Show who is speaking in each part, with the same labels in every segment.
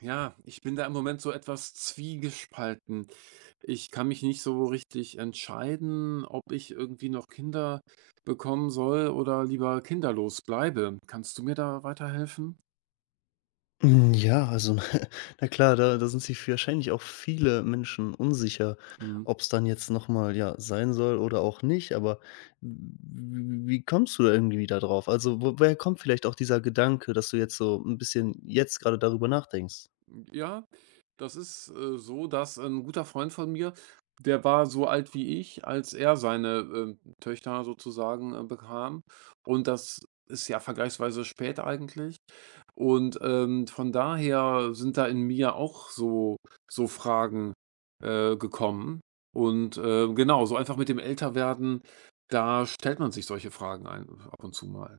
Speaker 1: Ja, ich bin da im Moment so etwas zwiegespalten. Ich kann mich nicht so richtig entscheiden, ob ich irgendwie noch Kinder bekommen soll oder lieber kinderlos bleibe. Kannst du mir da weiterhelfen?
Speaker 2: Hm, ja, also, na klar, da sind sich wahrscheinlich auch viele Menschen unsicher,
Speaker 1: Mhm.
Speaker 2: ob es dann jetzt noch mal, ja, sein soll oder auch nicht, aber w wie kommst du da irgendwie da drauf? Also, wo woher kommt vielleicht auch dieser Gedanke, dass du jetzt so ein bisschen jetzt gerade darüber nachdenkst?
Speaker 1: Ja, das ist, so, dass ein guter Freund von mir, der war so alt wie ich, als er seine, Töchter sozusagen, bekam. Und das ist ja vergleichsweise spät eigentlich. Und, von daher sind da in mir auch so Fragen, gekommen. Und, genau, so einfach mit dem Älterwerden, da stellt man sich solche Fragen ein ab und zu mal.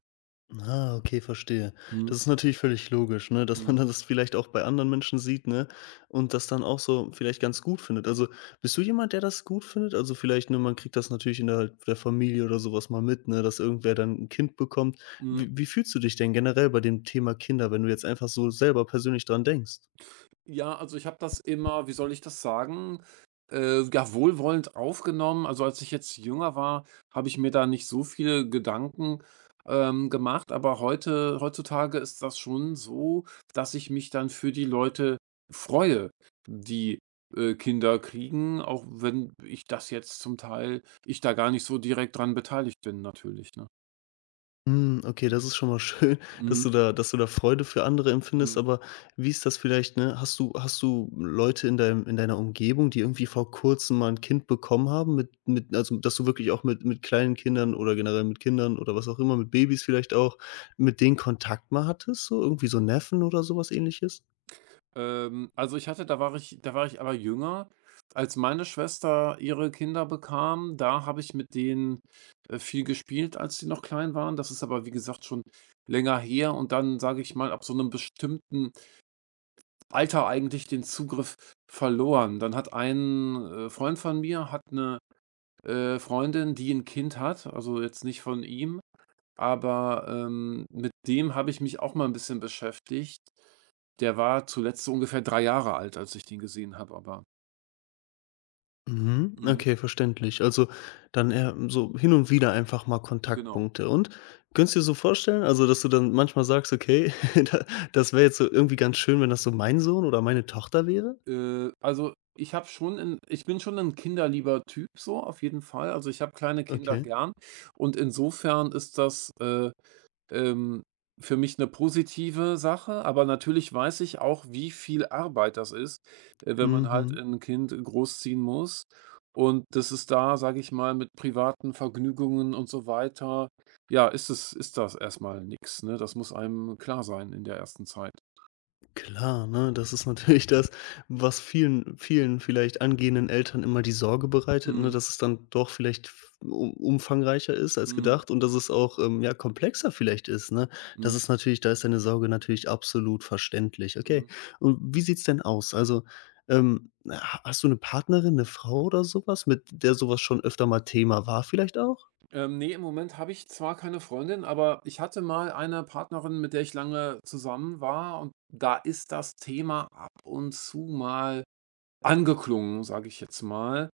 Speaker 2: Ah, okay, verstehe.
Speaker 1: Mhm.
Speaker 2: Das ist natürlich völlig logisch, ne, dass man
Speaker 1: Mhm.
Speaker 2: dann das vielleicht auch bei anderen Menschen sieht, ne, und das dann auch so vielleicht ganz gut findet. Also, bist du jemand, der das gut findet? Also, vielleicht, ne, man kriegt das natürlich in der Familie oder sowas mal mit, ne, dass irgendwer dann ein Kind bekommt.
Speaker 1: Mhm.
Speaker 2: Wie fühlst du dich denn generell bei dem Thema Kinder, wenn du jetzt einfach so selber persönlich dran denkst?
Speaker 1: Ja, also ich habe das immer, wie soll ich das sagen, ja, wohlwollend aufgenommen. Also, als ich jetzt jünger war, habe ich mir da nicht so viele Gedanken, gemacht, aber heute heutzutage ist das schon so, dass ich mich dann für die Leute freue, die, Kinder kriegen, auch wenn ich das jetzt zum Teil, ich da gar nicht so direkt dran beteiligt bin natürlich, ne?
Speaker 2: Hm, okay, das ist schon mal schön, dass
Speaker 1: Mhm.
Speaker 2: du da dass du da Freude für andere empfindest,
Speaker 1: Mhm.
Speaker 2: aber wie ist das vielleicht, ne? Hast du Leute in deinem in deiner Umgebung, die irgendwie vor Kurzem mal ein Kind bekommen haben mit also, dass du wirklich auch mit kleinen Kindern oder generell mit Kindern oder was auch immer, mit Babys vielleicht auch, mit denen Kontakt mal hattest, so irgendwie so Neffen oder sowas Ähnliches?
Speaker 1: Also ich hatte, da war ich aber jünger. Als meine Schwester ihre Kinder bekam, da habe ich mit denen, viel gespielt, als sie noch klein waren. Das ist aber, wie gesagt, schon länger her und dann, sage ich mal, ab so einem bestimmten Alter eigentlich den Zugriff verloren. Dann hat ein, Freund von mir hat eine Freundin, die ein Kind hat, also jetzt nicht von ihm, aber, mit dem habe ich mich auch mal ein bisschen beschäftigt. Der war zuletzt so ungefähr 3 Jahre alt, als ich den gesehen habe, aber.
Speaker 2: Mhm,
Speaker 1: Mhm,
Speaker 2: okay, verständlich. Also, dann eher so hin und wieder einfach mal
Speaker 1: genau.
Speaker 2: Kontaktpunkte. Und könntest du dir so vorstellen, also, dass du dann manchmal sagst: „Okay, da das wäre jetzt so irgendwie ganz schön, wenn das so mein Sohn oder meine Tochter wäre?“
Speaker 1: Also, ich bin schon ein kinderlieber Typ so, auf jeden Fall. Also, ich habe kleine Kinder
Speaker 2: Okay.
Speaker 1: gern und insofern ist das, ähm, für mich eine positive Sache, aber natürlich weiß ich auch, wie viel Arbeit das ist, wenn man halt
Speaker 2: Mhm.
Speaker 1: ein Kind großziehen muss und das ist da, sage ich mal, mit privaten Vergnügungen und so weiter, ja, ist das erstmal mal nix, ne? Das muss einem klar sein in der ersten Zeit.
Speaker 2: Klar, ne? Das ist natürlich das, was vielen vielleicht angehenden Eltern immer die Sorge bereitet, ne,
Speaker 1: Mhm,
Speaker 2: dass es dann doch vielleicht f um umfangreicher ist als
Speaker 1: mhm,
Speaker 2: gedacht und dass es auch, ja, komplexer vielleicht ist, ne? Das
Speaker 1: mhm,
Speaker 2: ist natürlich da ist deine Sorge natürlich absolut verständlich.
Speaker 1: mhm.
Speaker 2: Okay, und wie sieht's denn aus? Also, ha hast du eine Partnerin, eine Frau oder sowas, mit der sowas schon öfter mal Thema war vielleicht auch?
Speaker 1: Ne, im Moment habe ich zwar keine Freundin, aber ich hatte mal eine Partnerin, mit der ich lange zusammen war, und da ist das Thema ab und zu mal angeklungen, sage ich jetzt mal.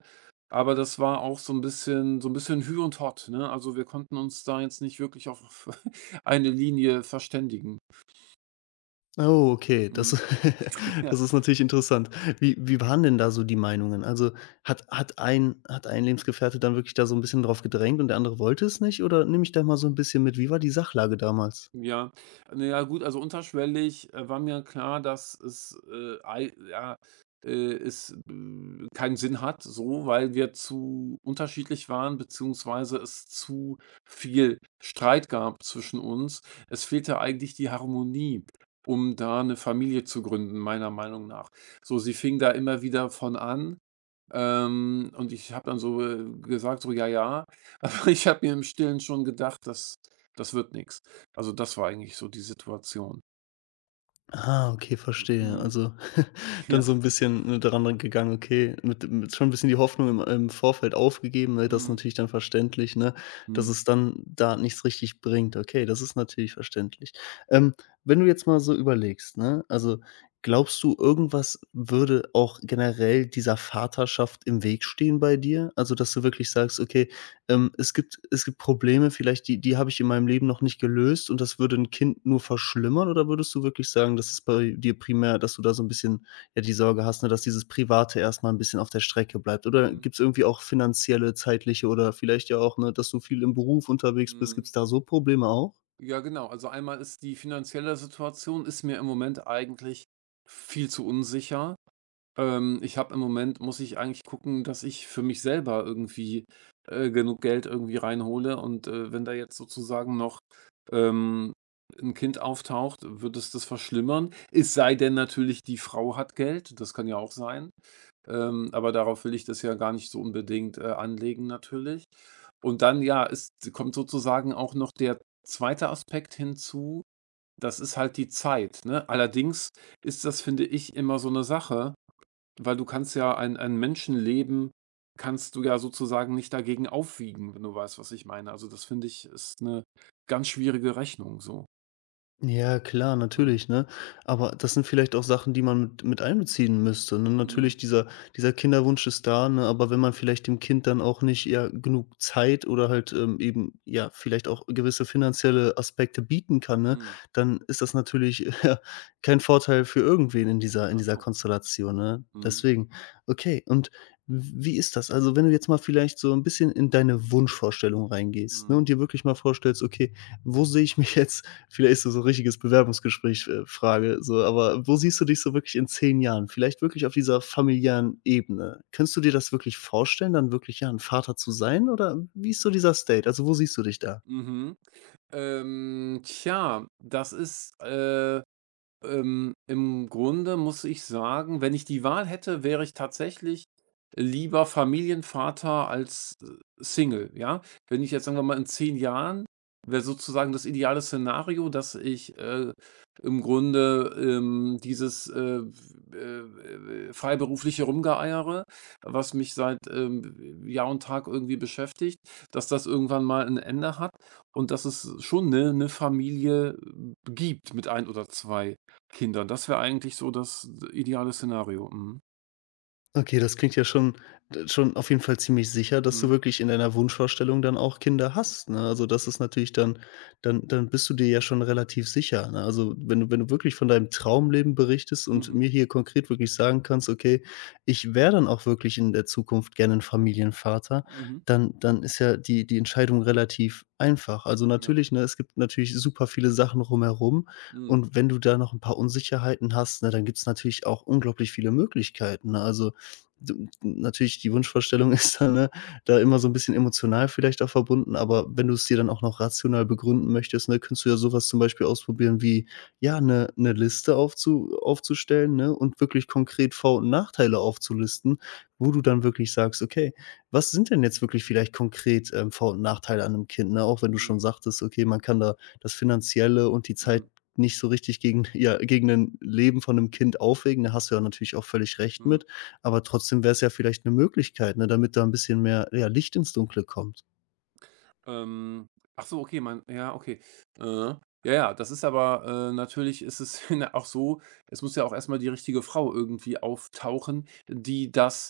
Speaker 1: Aber das war auch so ein bisschen Hü und Hott, ne? Also, wir konnten uns da jetzt nicht wirklich auf eine Linie verständigen.
Speaker 2: Oh, okay, das
Speaker 1: Mhm.
Speaker 2: das ist natürlich interessant. Wie waren denn da so die Meinungen? Also, hat ein Lebensgefährte dann wirklich da so ein bisschen drauf gedrängt und der andere wollte es nicht? Oder nehme ich da mal so ein bisschen mit. Wie war die Sachlage damals?
Speaker 1: Ja, na ja, gut, also unterschwellig, war mir klar, dass es, ei ja, es, keinen Sinn hat so, weil wir zu unterschiedlich waren, beziehungsweise es zu viel Streit gab zwischen uns. Es fehlte eigentlich die Harmonie, um da eine Familie zu gründen, meiner Meinung nach. So, sie fing da immer wieder von an, und ich habe dann so, gesagt, so: „Ja, ja." Aber ich habe mir im Stillen schon gedacht, das wird nichts. Also, das war eigentlich so die Situation.
Speaker 2: Ah, okay, verstehe.
Speaker 1: Mhm.
Speaker 2: Also, dann
Speaker 1: Ja.
Speaker 2: so ein bisschen, ne, daran gegangen, okay, mit schon ein bisschen die Hoffnung im Vorfeld aufgegeben, weil das ist
Speaker 1: Mhm.
Speaker 2: natürlich dann verständlich, ne, dass
Speaker 1: Mhm.
Speaker 2: es dann da nichts richtig bringt. Okay, das ist natürlich verständlich. Ähm, Wenn du jetzt mal so überlegst, ne, also, glaubst du, irgendwas würde auch generell dieser Vaterschaft im Weg stehen bei dir? Also, dass du wirklich sagst: „Okay, es gibt Probleme vielleicht, die habe ich in meinem Leben noch nicht gelöst und das würde ein Kind nur verschlimmern oder würdest du wirklich sagen, dass es bei dir primär dass du da so ein bisschen, ja, die Sorge hast, ne, dass dieses Private erst mal 'n bisschen auf der Strecke bleibt? Oder
Speaker 1: Mhm.
Speaker 2: gibt es irgendwie auch finanzielle, zeitliche oder vielleicht ja auch, ne, dass du viel im Beruf unterwegs bist? Gibt
Speaker 1: Mhm.
Speaker 2: es da so Probleme auch?
Speaker 1: Ja, genau. Also, einmal, ist die finanzielle Situation ist mir im Moment eigentlich viel zu unsicher. Ich habe, im Moment muss ich eigentlich gucken, dass ich für mich selber irgendwie, genug Geld irgendwie reinhole, und, wenn da jetzt sozusagen noch, ähm, 'n Kind auftaucht, wird es das verschlimmern. Es sei denn natürlich, die Frau hat Geld, das kann ja auch sein, aber darauf will ich das ja gar nicht so unbedingt, anlegen natürlich. Und dann, ja, es kommt sozusagen auch noch der zweite Aspekt hinzu, das ist halt die Zeit, ne? Allerdings ist das, finde ich, immer so eine Sache, weil du kannst ja, ein Menschenleben kannst du ja sozusagen nicht dagegen aufwiegen, wenn du weißt, was ich meine. Also, das, finde ich, ist eine ganz schwierige Rechnung so.
Speaker 2: Ja, klar,
Speaker 1: Mhm.
Speaker 2: natürlich, ne? Aber das sind vielleicht auch Sachen, die man mit einbeziehen müsste, ne?
Speaker 1: Mhm.
Speaker 2: Natürlich, dieser Kinderwunsch ist da, ne? Aber wenn man vielleicht dem Kind dann auch nicht, ja, genug Zeit oder halt, eben, ja, vielleicht auch gewisse finanzielle Aspekte bieten kann, ne,
Speaker 1: Mhm.
Speaker 2: dann ist das natürlich, ja, kein Vorteil für irgendwen in dieser in
Speaker 1: Ach
Speaker 2: dieser
Speaker 1: so.
Speaker 2: Konstellation, ne?
Speaker 1: Mhm.
Speaker 2: Deswegen. Okay, und wie ist das? Also, wenn du jetzt mal vielleicht so ein bisschen in deine Wunschvorstellung reingehst, ne,
Speaker 1: Mhm.
Speaker 2: und dir wirklich mal vorstellst: „Okay, wo sehe ich mich jetzt. Vielleicht ist das so ein richtiges Bewerbungsgespräch, Frage, so, aber wo siehst du dich so wirklich in 10 Jahren? Vielleicht wirklich auf dieser familiären Ebene. Könntest du dir das wirklich vorstellen, dann wirklich, ja, ein Vater zu sein oder wie ist so dieser State? Also, wo siehst du dich da?
Speaker 1: Mhm. Tja, im Grunde muss ich sagen, wenn ich die Wahl hätte, wäre ich tatsächlich lieber Familienvater als, Single, ja? Wenn ich jetzt, sagen wir mal, in 10 Jahren, wäre sozusagen das ideale Szenario, dass ich, im Grunde, dieses, freiberufliche Rumgeeiere, was mich seit, Jahr und Tag irgendwie beschäftigt, dass das irgendwann mal ein Ende hat, und dass es schon eine Familie, gibt, mit ein oder zwei Kindern, das wäre eigentlich so das ideale Szenario. Mhm.
Speaker 2: Okay, das klingt ja schon auf jeden Fall ziemlich sicher, dass du
Speaker 1: Mhm.
Speaker 2: wirklich in deiner Wunschvorstellung dann auch Kinder hast, ne? Also, das ist natürlich dann dann bist du dir ja schon relativ sicher, ne? Also, wenn du wirklich von deinem Traumleben berichtest und
Speaker 1: Mhm.
Speaker 2: mir hier konkret wirklich sagen kannst: „Okay, ich wäre dann auch wirklich in der Zukunft gerne ein Familienvater“,
Speaker 1: Mhm.
Speaker 2: dann ist ja die Entscheidung relativ einfach. Also,
Speaker 1: Ja.
Speaker 2: natürlich, ne, es gibt natürlich super viele Sachen rumherum
Speaker 1: Mhm.
Speaker 2: und wenn du da noch ein paar Unsicherheiten hast, ne, dann gibt's natürlich auch unglaublich viele Möglichkeiten, ne? Also, D natürlich die Wunschvorstellung ist da, ne, da immer so ein bisschen emotional vielleicht auch verbunden, aber wenn du es dir dann auch noch rational begründen möchtest, ne, könntest du ja so was zum Beispiel ausprobieren wie, ja, eine Liste aufzustellen, ne, und wirklich konkret Vor und Nachteile aufzulisten, wo du dann wirklich sagst: „Okay, was sind denn jetzt wirklich vielleicht konkret, Vor und Nachteile an 'nem Kind?“ Ne, auch wenn du
Speaker 1: Mhm.
Speaker 2: schon sagtest: „Okay, man kann da das Finanzielle und die Zeit
Speaker 1: Mhm.
Speaker 2: nicht so richtig gegen ja, gegen ein Leben von einem Kind aufwägen.“ Da hast du ja natürlich auch völlig recht
Speaker 1: Mhm.
Speaker 2: mit. Aber trotzdem wäre es ja vielleicht eine Möglichkeit, ne, damit da ein bisschen mehr, ja, Licht ins Dunkle kommt.
Speaker 1: Ähm, ach so, okay, mein, ja, okay. Äh, ja, ja, das ist aber, natürlich ist es, na, auch so, es muss ja auch erstmal die richtige Frau irgendwie auftauchen, die das,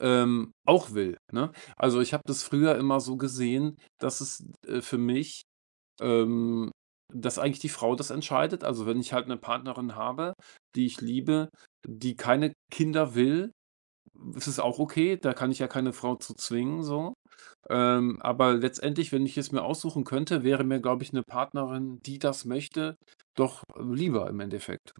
Speaker 1: auch will, ne? Also, ich habe das früher immer so gesehen, dass es, für mich Ähm, dass eigentlich die Frau das entscheidet. Also, wenn ich halt eine Partnerin habe, die ich liebe, die keine Kinder will, ist es auch okay. Da kann ich ja keine Frau zu zwingen so. Aber letztendlich, wenn ich es mir aussuchen könnte, wäre mir, glaube ich, eine Partnerin, die das möchte, doch lieber im Endeffekt.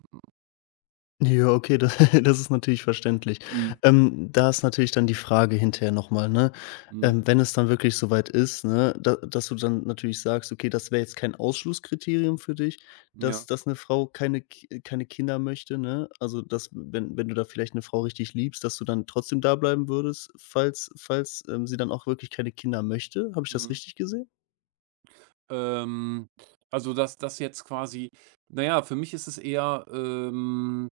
Speaker 2: Ja, okay, da das ist natürlich verständlich.
Speaker 1: Mhm,
Speaker 2: Da ist natürlich dann die Frage hinterher noch mal, ne,
Speaker 1: mhm,
Speaker 2: wenn es dann wirklich soweit ist, ne, da dass du dann natürlich sagst: „Okay, das wäre jetzt kein Ausschlusskriterium für dich, dass
Speaker 1: ja,
Speaker 2: dass eine Frau keine Kinder möchte“, ne? Also, dass wenn du da vielleicht eine Frau richtig liebst, dass du dann trotzdem da bleiben würdest, falls, sie dann auch wirklich keine Kinder möchte. Habe ich das
Speaker 1: mhm.
Speaker 2: richtig gesehen?
Speaker 1: Ähm, also, dass das jetzt quasi naja, für mich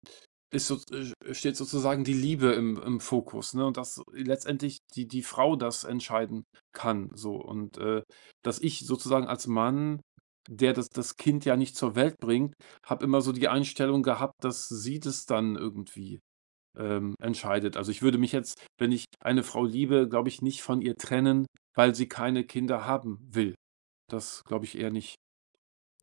Speaker 1: ist so, steht sozusagen die Liebe im Fokus, ne? Und dass letztendlich die Frau das entscheiden kann so, und, dass ich sozusagen als Mann, der das Kind ja nicht zur Welt bringt, habe immer so die Einstellung gehabt, dass sie das dann irgendwie, entscheidet. Also, ich würde mich jetzt, wenn ich eine Frau liebe, glaube ich, nicht von ihr trennen, weil sie keine Kinder haben will. Das glaube ich eher nicht.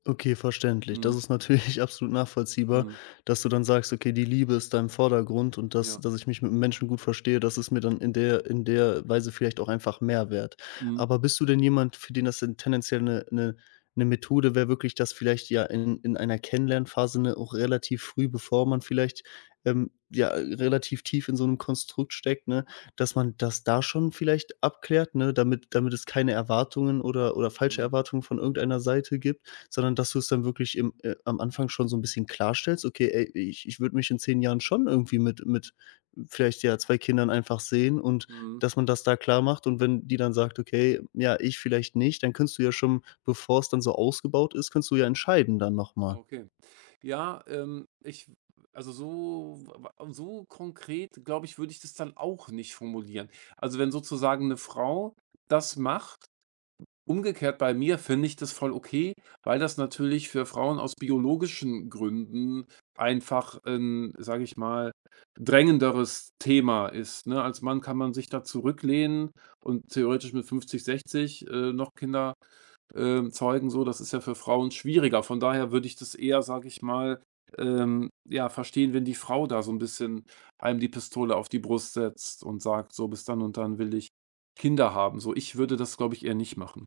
Speaker 2: Okay, verständlich. Das
Speaker 1: Mhm,
Speaker 2: ist natürlich absolut nachvollziehbar,
Speaker 1: mhm,
Speaker 2: dass du dann sagst: „Okay, die Liebe ist da im Vordergrund und dass
Speaker 1: ja.
Speaker 2: dass ich mich mit Menschen gut verstehe, das ist mir dann in der Weise vielleicht auch einfach mehr wert.“
Speaker 1: Mhm,
Speaker 2: Aber bist du denn jemand, für den das denn tendenziell eine 'ne Methode wäre, wirklich das vielleicht ja in einer Kennenlernphase, ne, auch relativ früh, bevor man vielleicht, ja, relativ tief in so einem Konstrukt steckt, ne, dass man das da schon vielleicht abklärt, ne, damit es keine Erwartungen oder falsche
Speaker 1: mhm,
Speaker 2: Erwartungen von irgendeiner Seite gibt, sondern dass du es dann wirklich im am Anfang schon so ein bisschen klarstellst: „Okay, ey, ich würde mich in 10 Jahren schon irgendwie mit vielleicht, ja, 2 Kindern einfach sehen“ und
Speaker 1: mhm.
Speaker 2: dass man das da klar macht und wenn die dann sagt: „Okay, ja, ich vielleicht nicht“, dann kannst du ja schon, bevor es dann so ausgebaut ist, kannst du ja entscheiden dann noch
Speaker 1: Ah,
Speaker 2: mal.
Speaker 1: okay. Ja, ich, also so w w so konkret, glaube ich, würde ich das dann auch nicht formulieren. Also, wenn sozusagen eine Frau das macht, umgekehrt bei mir, finde ich das voll okay, weil das natürlich für Frauen aus biologischen Gründen einfach 'n, sage ich mal, drängenderes Thema ist, ne? Als Mann kann man sich da zurücklehnen und theoretisch mit 50, 60, noch Kinder, zeigen, so, das ist ja für Frauen schwieriger. Von daher würde ich das eher, sage ich mal, ja, verstehen, wenn die Frau da so ein bisschen einem die Pistole auf die Brust setzt und sagt: „So, bis dann und dann will ich Kinder haben." So, ich würde das, glaube ich, eher nicht machen.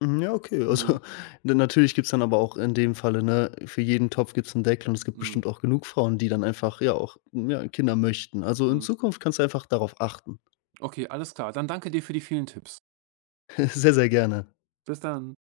Speaker 2: Mhm, ja, okay.
Speaker 1: Mhm,
Speaker 2: Also, natürlich gibt's dann aber auch in dem Falle, ne, für jeden Topf gibt's 'n Deckel und es gibt
Speaker 1: mhm,
Speaker 2: bestimmt auch genug Frauen, die dann einfach, ja, auch, ja, Kinder möchten. Also, in
Speaker 1: mhm.
Speaker 2: Zukunft kannst du einfach darauf achten.
Speaker 1: Okay, alles klar. Dann danke dir für die vielen Tipps.
Speaker 2: Sehr, sehr gerne.
Speaker 1: Bis dann.